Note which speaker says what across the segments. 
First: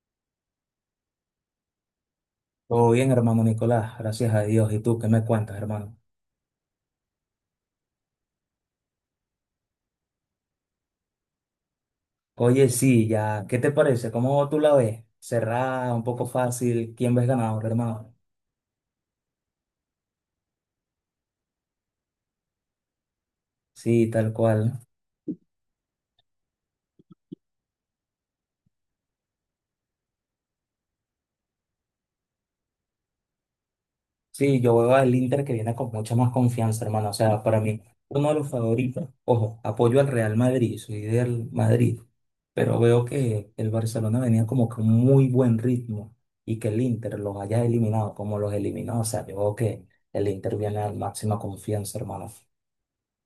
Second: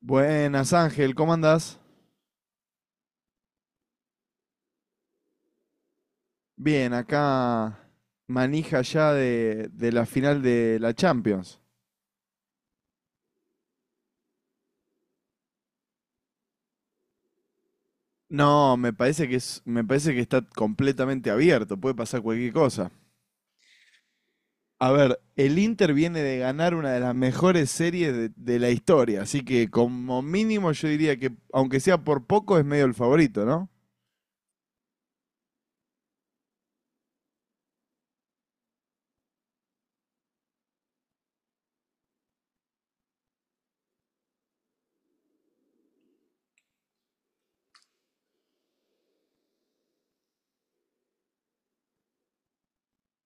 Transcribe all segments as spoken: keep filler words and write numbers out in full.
Speaker 1: Buenas, Ángel, ¿cómo andás?
Speaker 2: Todo bien, hermano Nicolás, gracias a Dios. ¿Y tú qué me cuentas, hermano?
Speaker 1: Bien, acá manija ya de, de la final de la Champions.
Speaker 2: Oye, sí, ya, ¿qué te parece? ¿Cómo tú la ves? Cerrada, un poco fácil. ¿Quién ves ganador, hermano?
Speaker 1: No, me parece que es, me parece que está completamente abierto, puede pasar cualquier cosa.
Speaker 2: Sí, tal cual.
Speaker 1: A ver, el Inter viene de ganar una de las mejores series de, de la historia, así que como mínimo yo diría que, aunque sea por poco, es medio el favorito, ¿no?
Speaker 2: Sí, yo veo al Inter que viene con mucha más confianza, hermano. O sea, para mí, uno de los favoritos. Ojo, apoyo al Real Madrid, soy del Madrid. Pero veo que el Barcelona venía como con muy buen ritmo y que el Inter los haya eliminado como los eliminó. O sea, yo veo que el Inter viene a la máxima confianza, hermano.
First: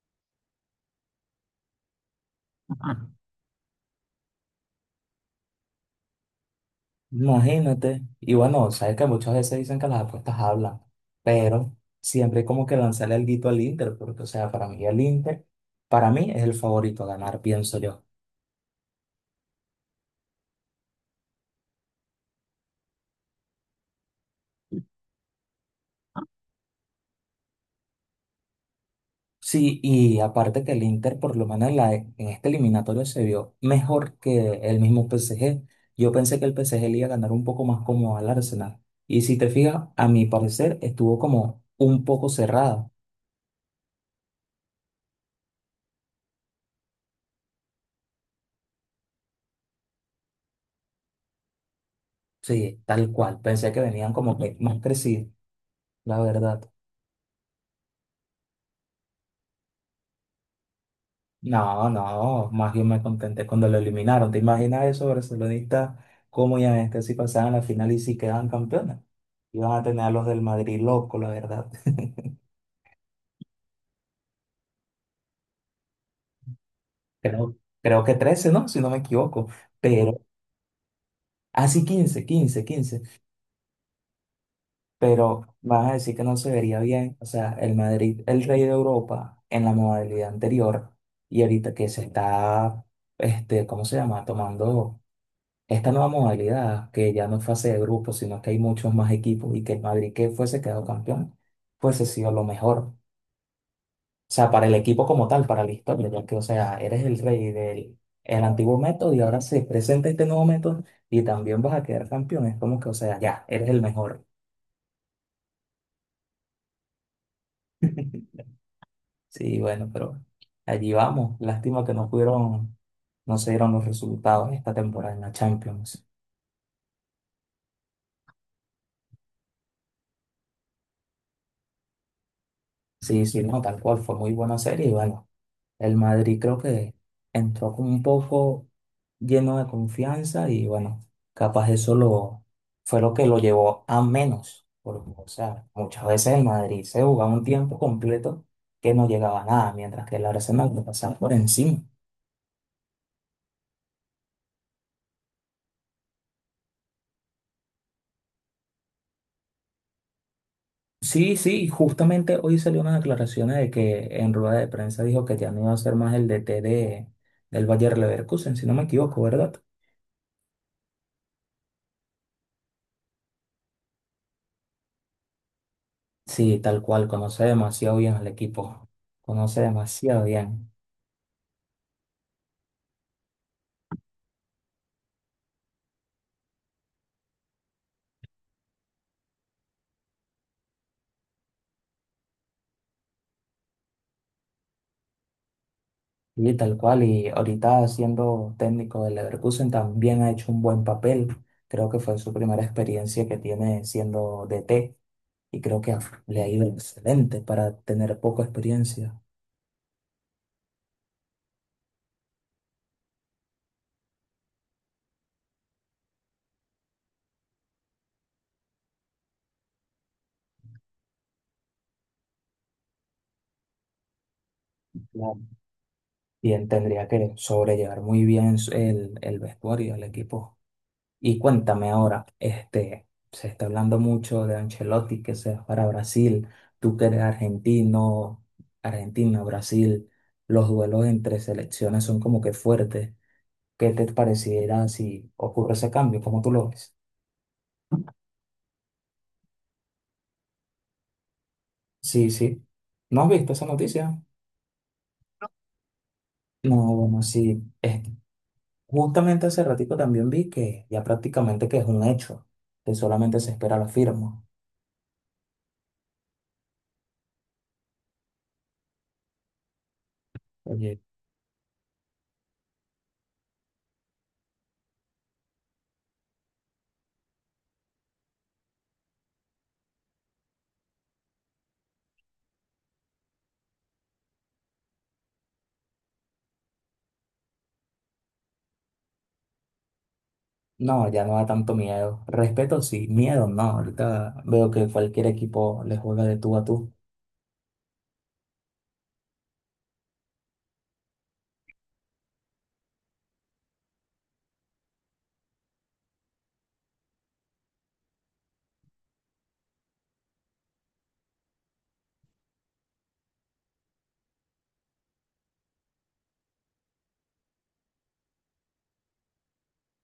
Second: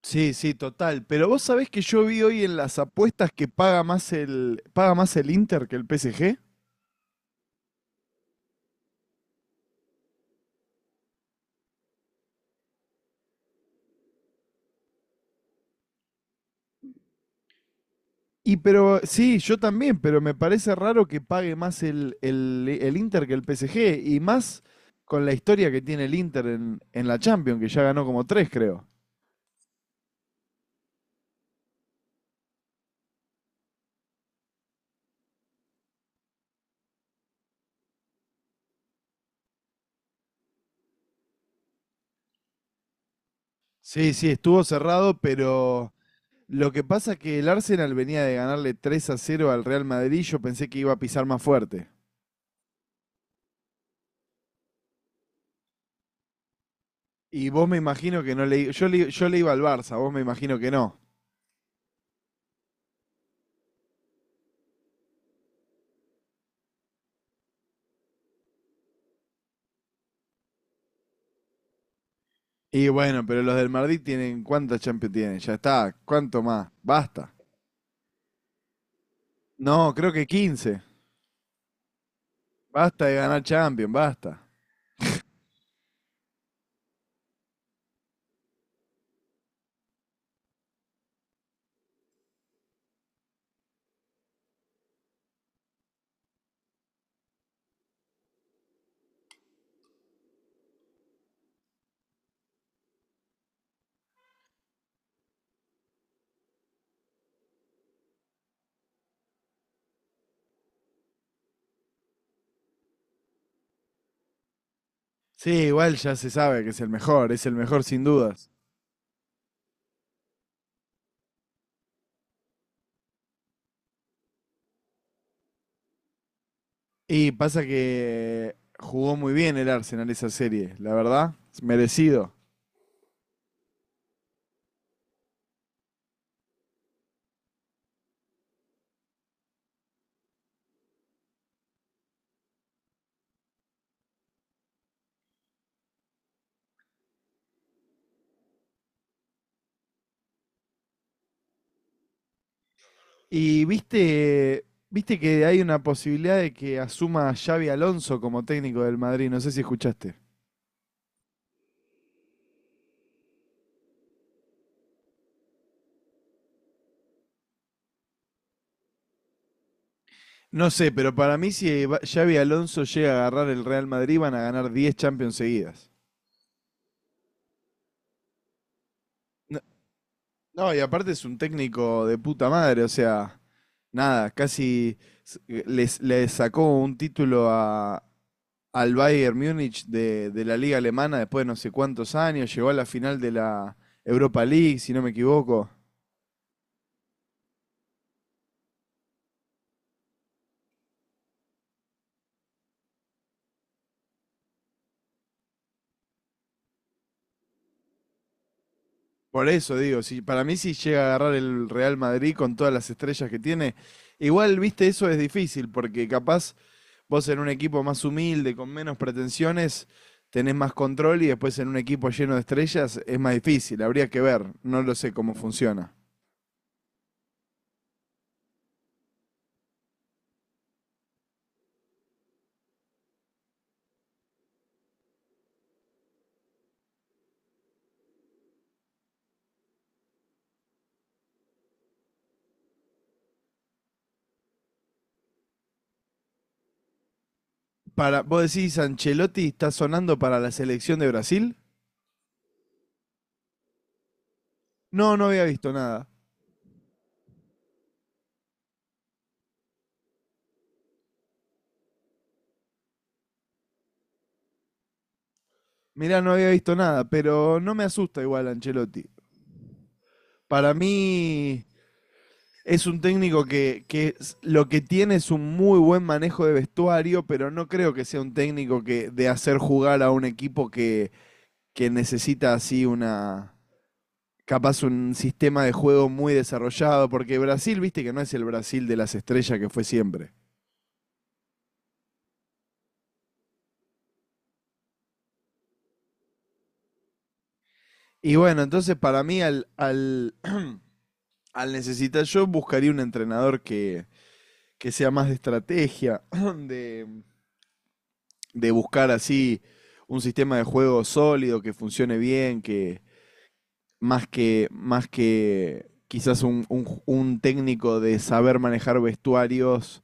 Speaker 1: Sí, sí, total. Pero vos sabés que yo vi hoy en las apuestas que paga más el, paga más el Inter que el P S G.
Speaker 2: Imagínate. Y bueno, sabes que muchas veces dicen que las apuestas hablan, pero siempre hay como que lanzarle el guito al Inter, porque, o sea, para mí el Inter, para mí es el favorito a ganar, pienso yo.
Speaker 1: Y pero, sí, yo también, pero me parece raro que pague más el, el, el Inter que el P S G, y más con la historia que tiene el Inter en, en la Champions, que ya ganó como tres, creo.
Speaker 2: Sí, y aparte que el Inter, por lo menos en, la, en este eliminatorio, se vio mejor que el mismo P S G. Yo pensé que el P S G le iba a ganar un poco más como al Arsenal. Y si te fijas, a mi parecer, estuvo como un poco cerrada.
Speaker 1: Sí, sí, estuvo cerrado, pero lo que pasa es que el Arsenal venía de ganarle tres a cero al Real Madrid, yo pensé que iba a pisar más fuerte.
Speaker 2: Sí, tal cual. Pensé que venían como que más crecidos, la verdad.
Speaker 1: Y vos me imagino que no le... Yo le, yo le iba al Barça, vos me imagino que no.
Speaker 2: No, no, más bien me contenté cuando lo eliminaron. ¿Te imaginas eso, barcelonistas, cómo ya este si pasaban la final y si quedaban campeones? Iban a tener a los del Madrid loco, la verdad.
Speaker 1: Y bueno, pero los del Madrid tienen... ¿Cuántas Champions tienen? Ya está, ¿cuánto más? Basta.
Speaker 2: Creo, creo que trece, ¿no? Si no me equivoco.
Speaker 1: No, creo
Speaker 2: Pero,
Speaker 1: que quince.
Speaker 2: así quince quince quince.
Speaker 1: Basta de ganar Champions, basta.
Speaker 2: Pero vas a decir que no se vería bien. O sea, el Madrid, el rey de Europa en la modalidad anterior y ahorita que se está, este, ¿cómo se llama? Tomando esta nueva modalidad, que ya no es fase de grupo, sino que hay muchos más equipos y que el Madrid que fuese quedado campeón, fuese sido lo mejor. O sea, para el equipo como tal, para la historia, ya que, o sea, eres el rey del el antiguo método y ahora se presenta este nuevo método y también vas a quedar campeón. Es como que, o sea, ya, eres el mejor.
Speaker 1: Sí, igual ya se sabe que es el mejor, es el mejor sin dudas.
Speaker 2: Sí, bueno, pero allí vamos. Lástima que no pudieron, no se dieron los resultados esta temporada en la Champions.
Speaker 1: Y pasa que jugó muy bien el Arsenal esa serie, la verdad, es merecido.
Speaker 2: Sí, sí, no, tal cual, fue muy buena serie y bueno. El Madrid creo que entró como un poco lleno de confianza y bueno, capaz eso lo, fue lo que lo llevó a menos. Porque, o sea, muchas veces el Madrid se jugaba un tiempo completo que no llegaba a nada, mientras que el Arsenal lo pasaba por encima.
Speaker 1: Y viste, viste que hay una posibilidad de que asuma a Xavi Alonso como técnico del Madrid, no sé si escuchaste.
Speaker 2: Sí, sí, justamente hoy salió unas declaraciones de que en rueda de prensa dijo que ya no iba a ser más el D T de, del Bayer Leverkusen, si no me equivoco, ¿verdad?
Speaker 1: No sé, pero para mí si va- Xavi Alonso llega a agarrar el Real Madrid van a ganar diez Champions seguidas.
Speaker 2: Sí, tal cual, conoce demasiado bien al equipo,
Speaker 1: No,
Speaker 2: conoce demasiado bien.
Speaker 1: no, y aparte es un técnico de puta madre, o sea, nada, casi s- les, le sacó un título a, al Bayern Múnich de, de la liga alemana después de no sé cuántos años, llegó a la final de la Europa League, si no me equivoco.
Speaker 2: Y tal cual, y ahorita siendo técnico del Leverkusen también ha hecho un buen papel. Creo que fue su primera experiencia que tiene siendo D T y creo que le ha ido excelente para tener poca experiencia.
Speaker 1: Por eso digo, si, para mí si llega a agarrar el Real Madrid con todas las estrellas que tiene, igual, viste, eso es difícil, porque capaz vos en un equipo más humilde, con menos pretensiones, tenés más control y después en un equipo lleno de estrellas es más difícil. Habría que ver, no lo sé cómo
Speaker 2: Claro.
Speaker 1: funciona.
Speaker 2: Y él tendría que sobrellevar muy bien su- el, el vestuario, el equipo. Y cuéntame ahora, este, se está hablando mucho de Ancelotti que se va para Brasil, tú que eres argentino, Argentina, Brasil, los duelos entre selecciones son como que fuertes. ¿Qué te pareciera si ocurre ese cambio? ¿Cómo tú lo ves?
Speaker 1: Para, vos decís, ¿Ancelotti está sonando para la selección de Brasil?
Speaker 2: Sí, sí. ¿No has visto esa noticia?
Speaker 1: No, no había visto nada.
Speaker 2: No, bueno, sí. Es- justamente hace ratico también vi que ya prácticamente que es un hecho, que solamente se espera la firma.
Speaker 1: Mirá, no había visto nada, pero no me asusta igual Ancelotti. Para
Speaker 2: Oye.
Speaker 1: mí es un técnico que, que lo que tiene es un muy buen manejo de vestuario, pero no creo que sea un técnico que de hacer jugar a un equipo que, que necesita así una, capaz un sistema de juego muy desarrollado, porque Brasil, viste que no es el Brasil de las estrellas que fue siempre.
Speaker 2: No, ya no da tanto miedo. Respeto sí, miedo no. Ahorita veo que cualquier equipo le juega de tú a tú.
Speaker 1: Y bueno, entonces para mí al, al, al necesitar yo buscaría un entrenador que, que sea más de estrategia, de, de buscar así un sistema de juego sólido, que funcione bien, que, más que, más que quizás un, un un técnico de saber manejar vestuarios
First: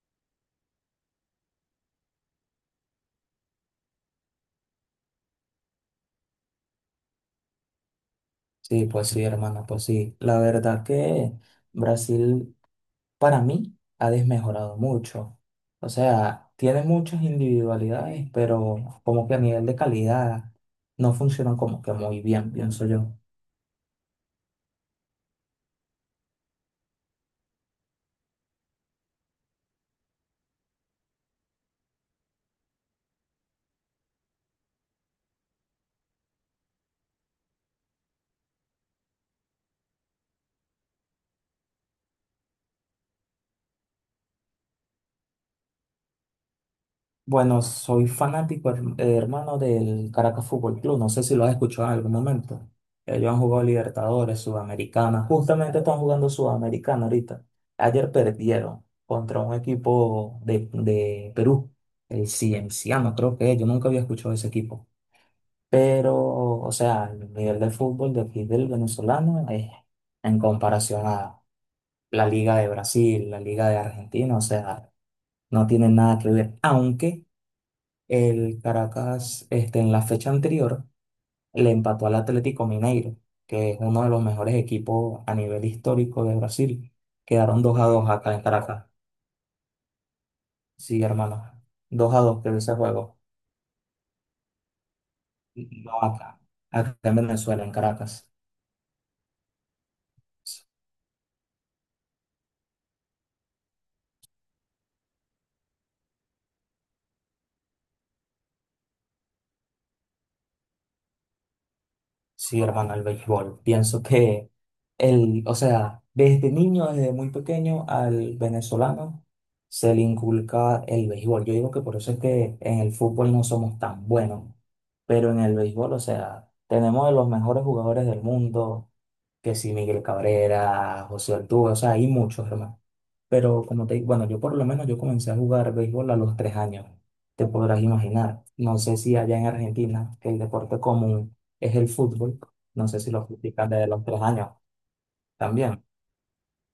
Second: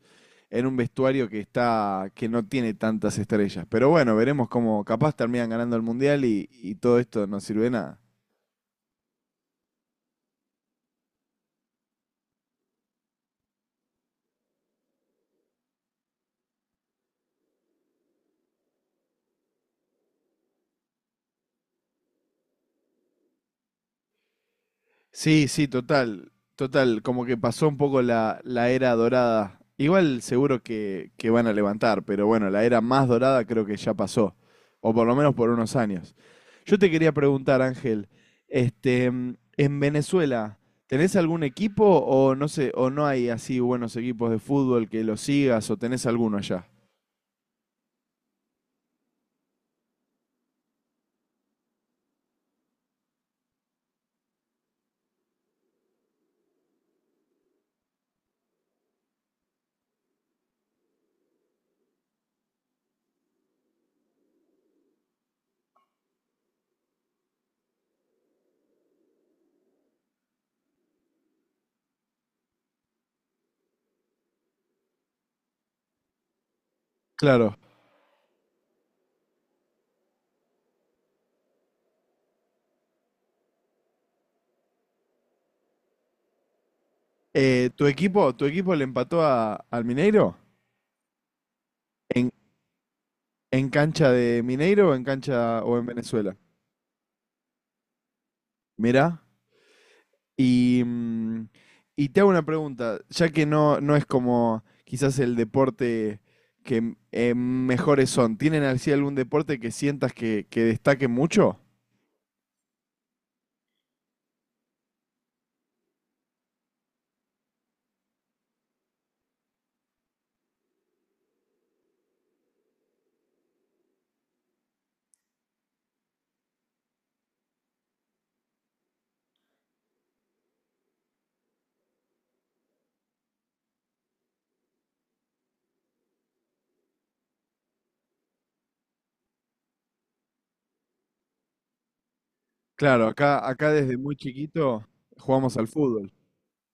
Speaker 1: en un vestuario que está, que no tiene tantas estrellas. Pero bueno, veremos cómo capaz terminan ganando el Mundial y, y todo esto no sirve de nada.
Speaker 2: Sí, pues sí, hermano, pues sí. La verdad que Brasil para mí ha desmejorado mucho. O sea, tiene muchas individualidades, pero como que a nivel de calidad no funciona como que muy bien, pienso yo.
Speaker 1: Sí, sí, total, total, como que pasó un poco la, la era dorada. Igual seguro que, que van a levantar, pero bueno, la era más dorada creo que ya pasó, o por lo menos por unos años. Yo te quería preguntar, Ángel, este, mm, en Venezuela, ¿tenés algún equipo o no sé, o no hay así buenos equipos de fútbol que los sigas o tenés alguno allá?
Speaker 2: Bueno, soy fanático, her- eh, hermano, del Caracas Fútbol Club. No sé si lo has escuchado en algún momento. Ellos han jugado Libertadores, Sudamericana. Justamente están jugando Sudamericana ahorita. Ayer perdieron contra un equipo de, de Perú, el Cienciano, creo que es. Yo nunca había escuchado ese equipo. Pero, o sea, el nivel de fútbol de aquí del venezolano es en comparación a la Liga de Brasil, la Liga de Argentina, o sea, no tienen nada que ver. Aunque
Speaker 1: Claro.
Speaker 2: el Caracas, este, en la fecha anterior, le empató al Atlético Mineiro, que es uno de los mejores equipos a nivel histórico de Brasil. Quedaron
Speaker 1: Eh,
Speaker 2: dos a
Speaker 1: ¿tu
Speaker 2: dos
Speaker 1: equipo,
Speaker 2: acá en
Speaker 1: tu equipo le
Speaker 2: Caracas.
Speaker 1: empató a- al Mineiro?
Speaker 2: Sí, hermano. Dos a
Speaker 1: ¿En,
Speaker 2: dos quedó ese juego.
Speaker 1: en cancha de Mineiro o en cancha o en
Speaker 2: No,
Speaker 1: Venezuela?
Speaker 2: acá. Acá en Venezuela, en Caracas.
Speaker 1: Mirá. Y, mm, y te hago una pregunta, ya que no, no es como quizás el deporte que m- eh, mejores son, ¿tienen así algún deporte que sientas que, que destaque mucho?
Speaker 2: Sí, hermano, el béisbol. Pienso que el, o sea, desde niño, desde muy pequeño, al venezolano se le inculca el béisbol. Yo digo que por eso es que en el fútbol no somos tan buenos, pero en el béisbol, o sea, tenemos de los mejores jugadores del mundo, que si Miguel Cabrera, José Altuve, o sea, hay muchos, hermano. Pero como te digo, bueno, yo por lo menos yo comencé a jugar béisbol a los tres años, te podrás imaginar. No sé si allá en Argentina, que el deporte común es el fútbol. No sé
Speaker 1: Claro,
Speaker 2: si lo
Speaker 1: acá,
Speaker 2: practican
Speaker 1: acá
Speaker 2: desde
Speaker 1: desde
Speaker 2: los
Speaker 1: muy
Speaker 2: tres años
Speaker 1: chiquito jugamos al
Speaker 2: también.
Speaker 1: fútbol.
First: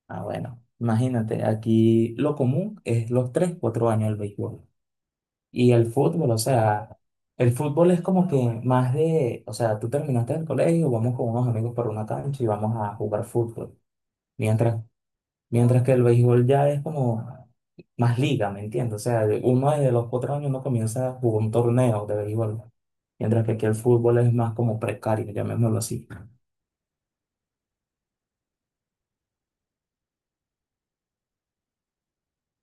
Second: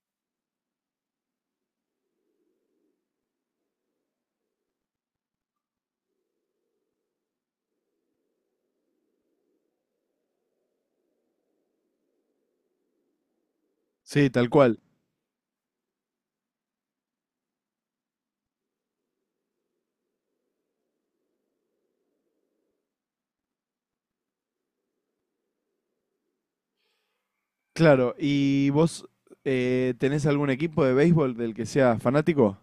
Speaker 2: Ah, bueno, imagínate, aquí lo común es los tres, cuatro años el béisbol. Y el fútbol, o sea, el fútbol es como que más de, o sea, tú terminaste el colegio, vamos con unos amigos por una cancha y vamos a jugar fútbol.
Speaker 1: Sí, tal cual.
Speaker 2: Mientras, mientras que el béisbol ya es como más liga, ¿me entiendes? O sea, uno desde los cuatro años uno comienza a jugar un torneo de béisbol. Mientras que aquí el fútbol es más como precario, llamémoslo así.
Speaker 1: Claro, ¿y vos eh, tenés algún equipo de béisbol del que seas fanático?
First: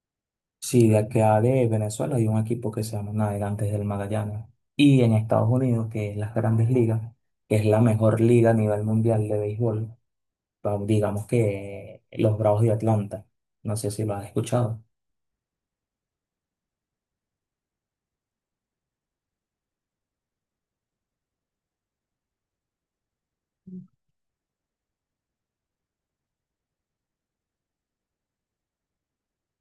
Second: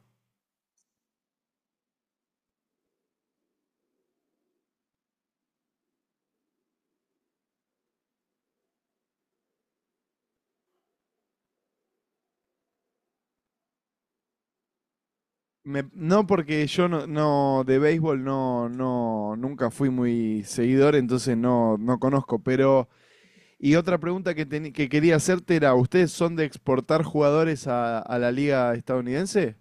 Speaker 2: Sí, de acá de Venezuela hay un equipo que se llama Navegantes del Magallanes. Y en Estados Unidos, que es las Grandes Ligas, que es la mejor liga a nivel mundial de béisbol, pa- digamos que los Bravos de Atlanta. No sé si lo has escuchado.
Speaker 1: Me- no, porque yo no, no de béisbol no, no, nunca fui muy seguidor, entonces no, no conozco, pero y otra pregunta que, teni- que quería hacerte era, ¿ustedes son de exportar jugadores a, a la liga estadounidense?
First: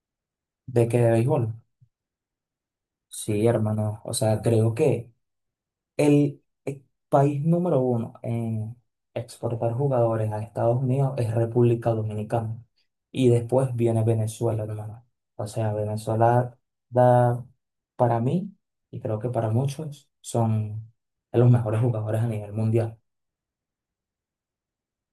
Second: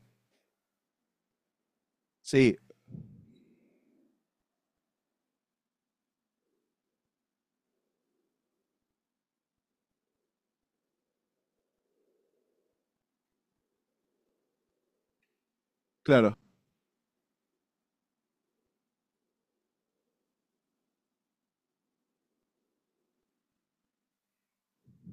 Speaker 2: ¿De qué, de béisbol?
Speaker 1: Sí,
Speaker 2: Sí, hermano. O sea, creo que El eh, país número uno en exportar jugadores a Estados Unidos es República Dominicana. Y después viene Venezuela, hermano. O sea,
Speaker 1: claro.
Speaker 2: Venezuela da, para mí, y creo que para muchos, son de los mejores jugadores a nivel mundial.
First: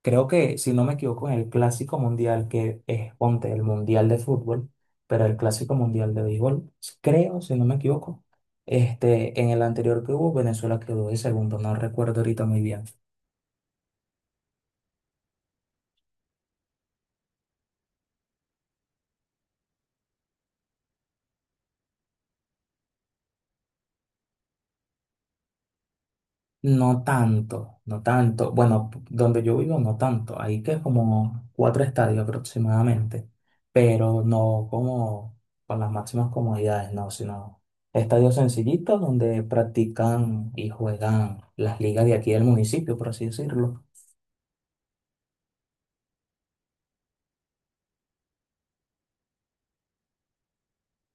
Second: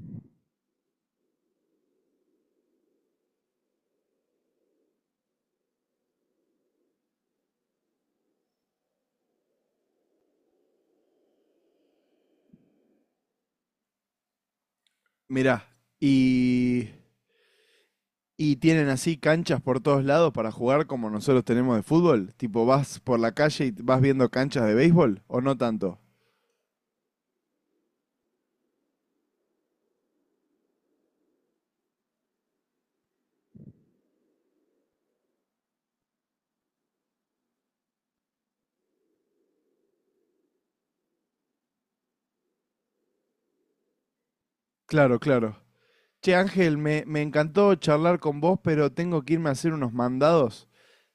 Speaker 2: Creo que, si no me equivoco, en el Clásico Mundial, que es, ponte, el Mundial de fútbol, pero el Clásico Mundial de béisbol, creo, si no me equivoco, este, en el anterior que hubo, Venezuela quedó de segundo, no recuerdo ahorita muy bien.
Speaker 1: Mirá, y, y tienen así canchas por todos lados para jugar como nosotros tenemos de fútbol. Tipo, vas por la calle y vas viendo canchas de béisbol, ¿o no tanto?
Speaker 2: No tanto, no tanto. Bueno, p- donde yo vivo no tanto. Ahí que es como cuatro estadios aproximadamente, pero no como con las máximas comodidades, no, sino estadios sencillitos donde practican y juegan las ligas de aquí del municipio, por así decirlo.
Speaker 1: Claro, claro. Che, Ángel, me, me encantó charlar con vos, pero tengo que irme a hacer unos mandados.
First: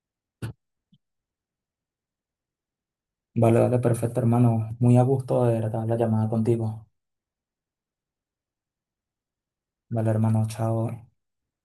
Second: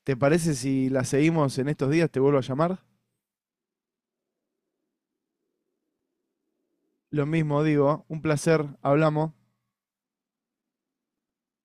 Speaker 1: ¿Te parece si la seguimos en estos días? ¿Te vuelvo a llamar?
Speaker 2: Vale, vale, perfecto, hermano. Muy a gusto de verdad la llamada contigo.
Speaker 1: Lo mismo digo, un placer, hablamos.
Speaker 2: Vale, hermano, chao.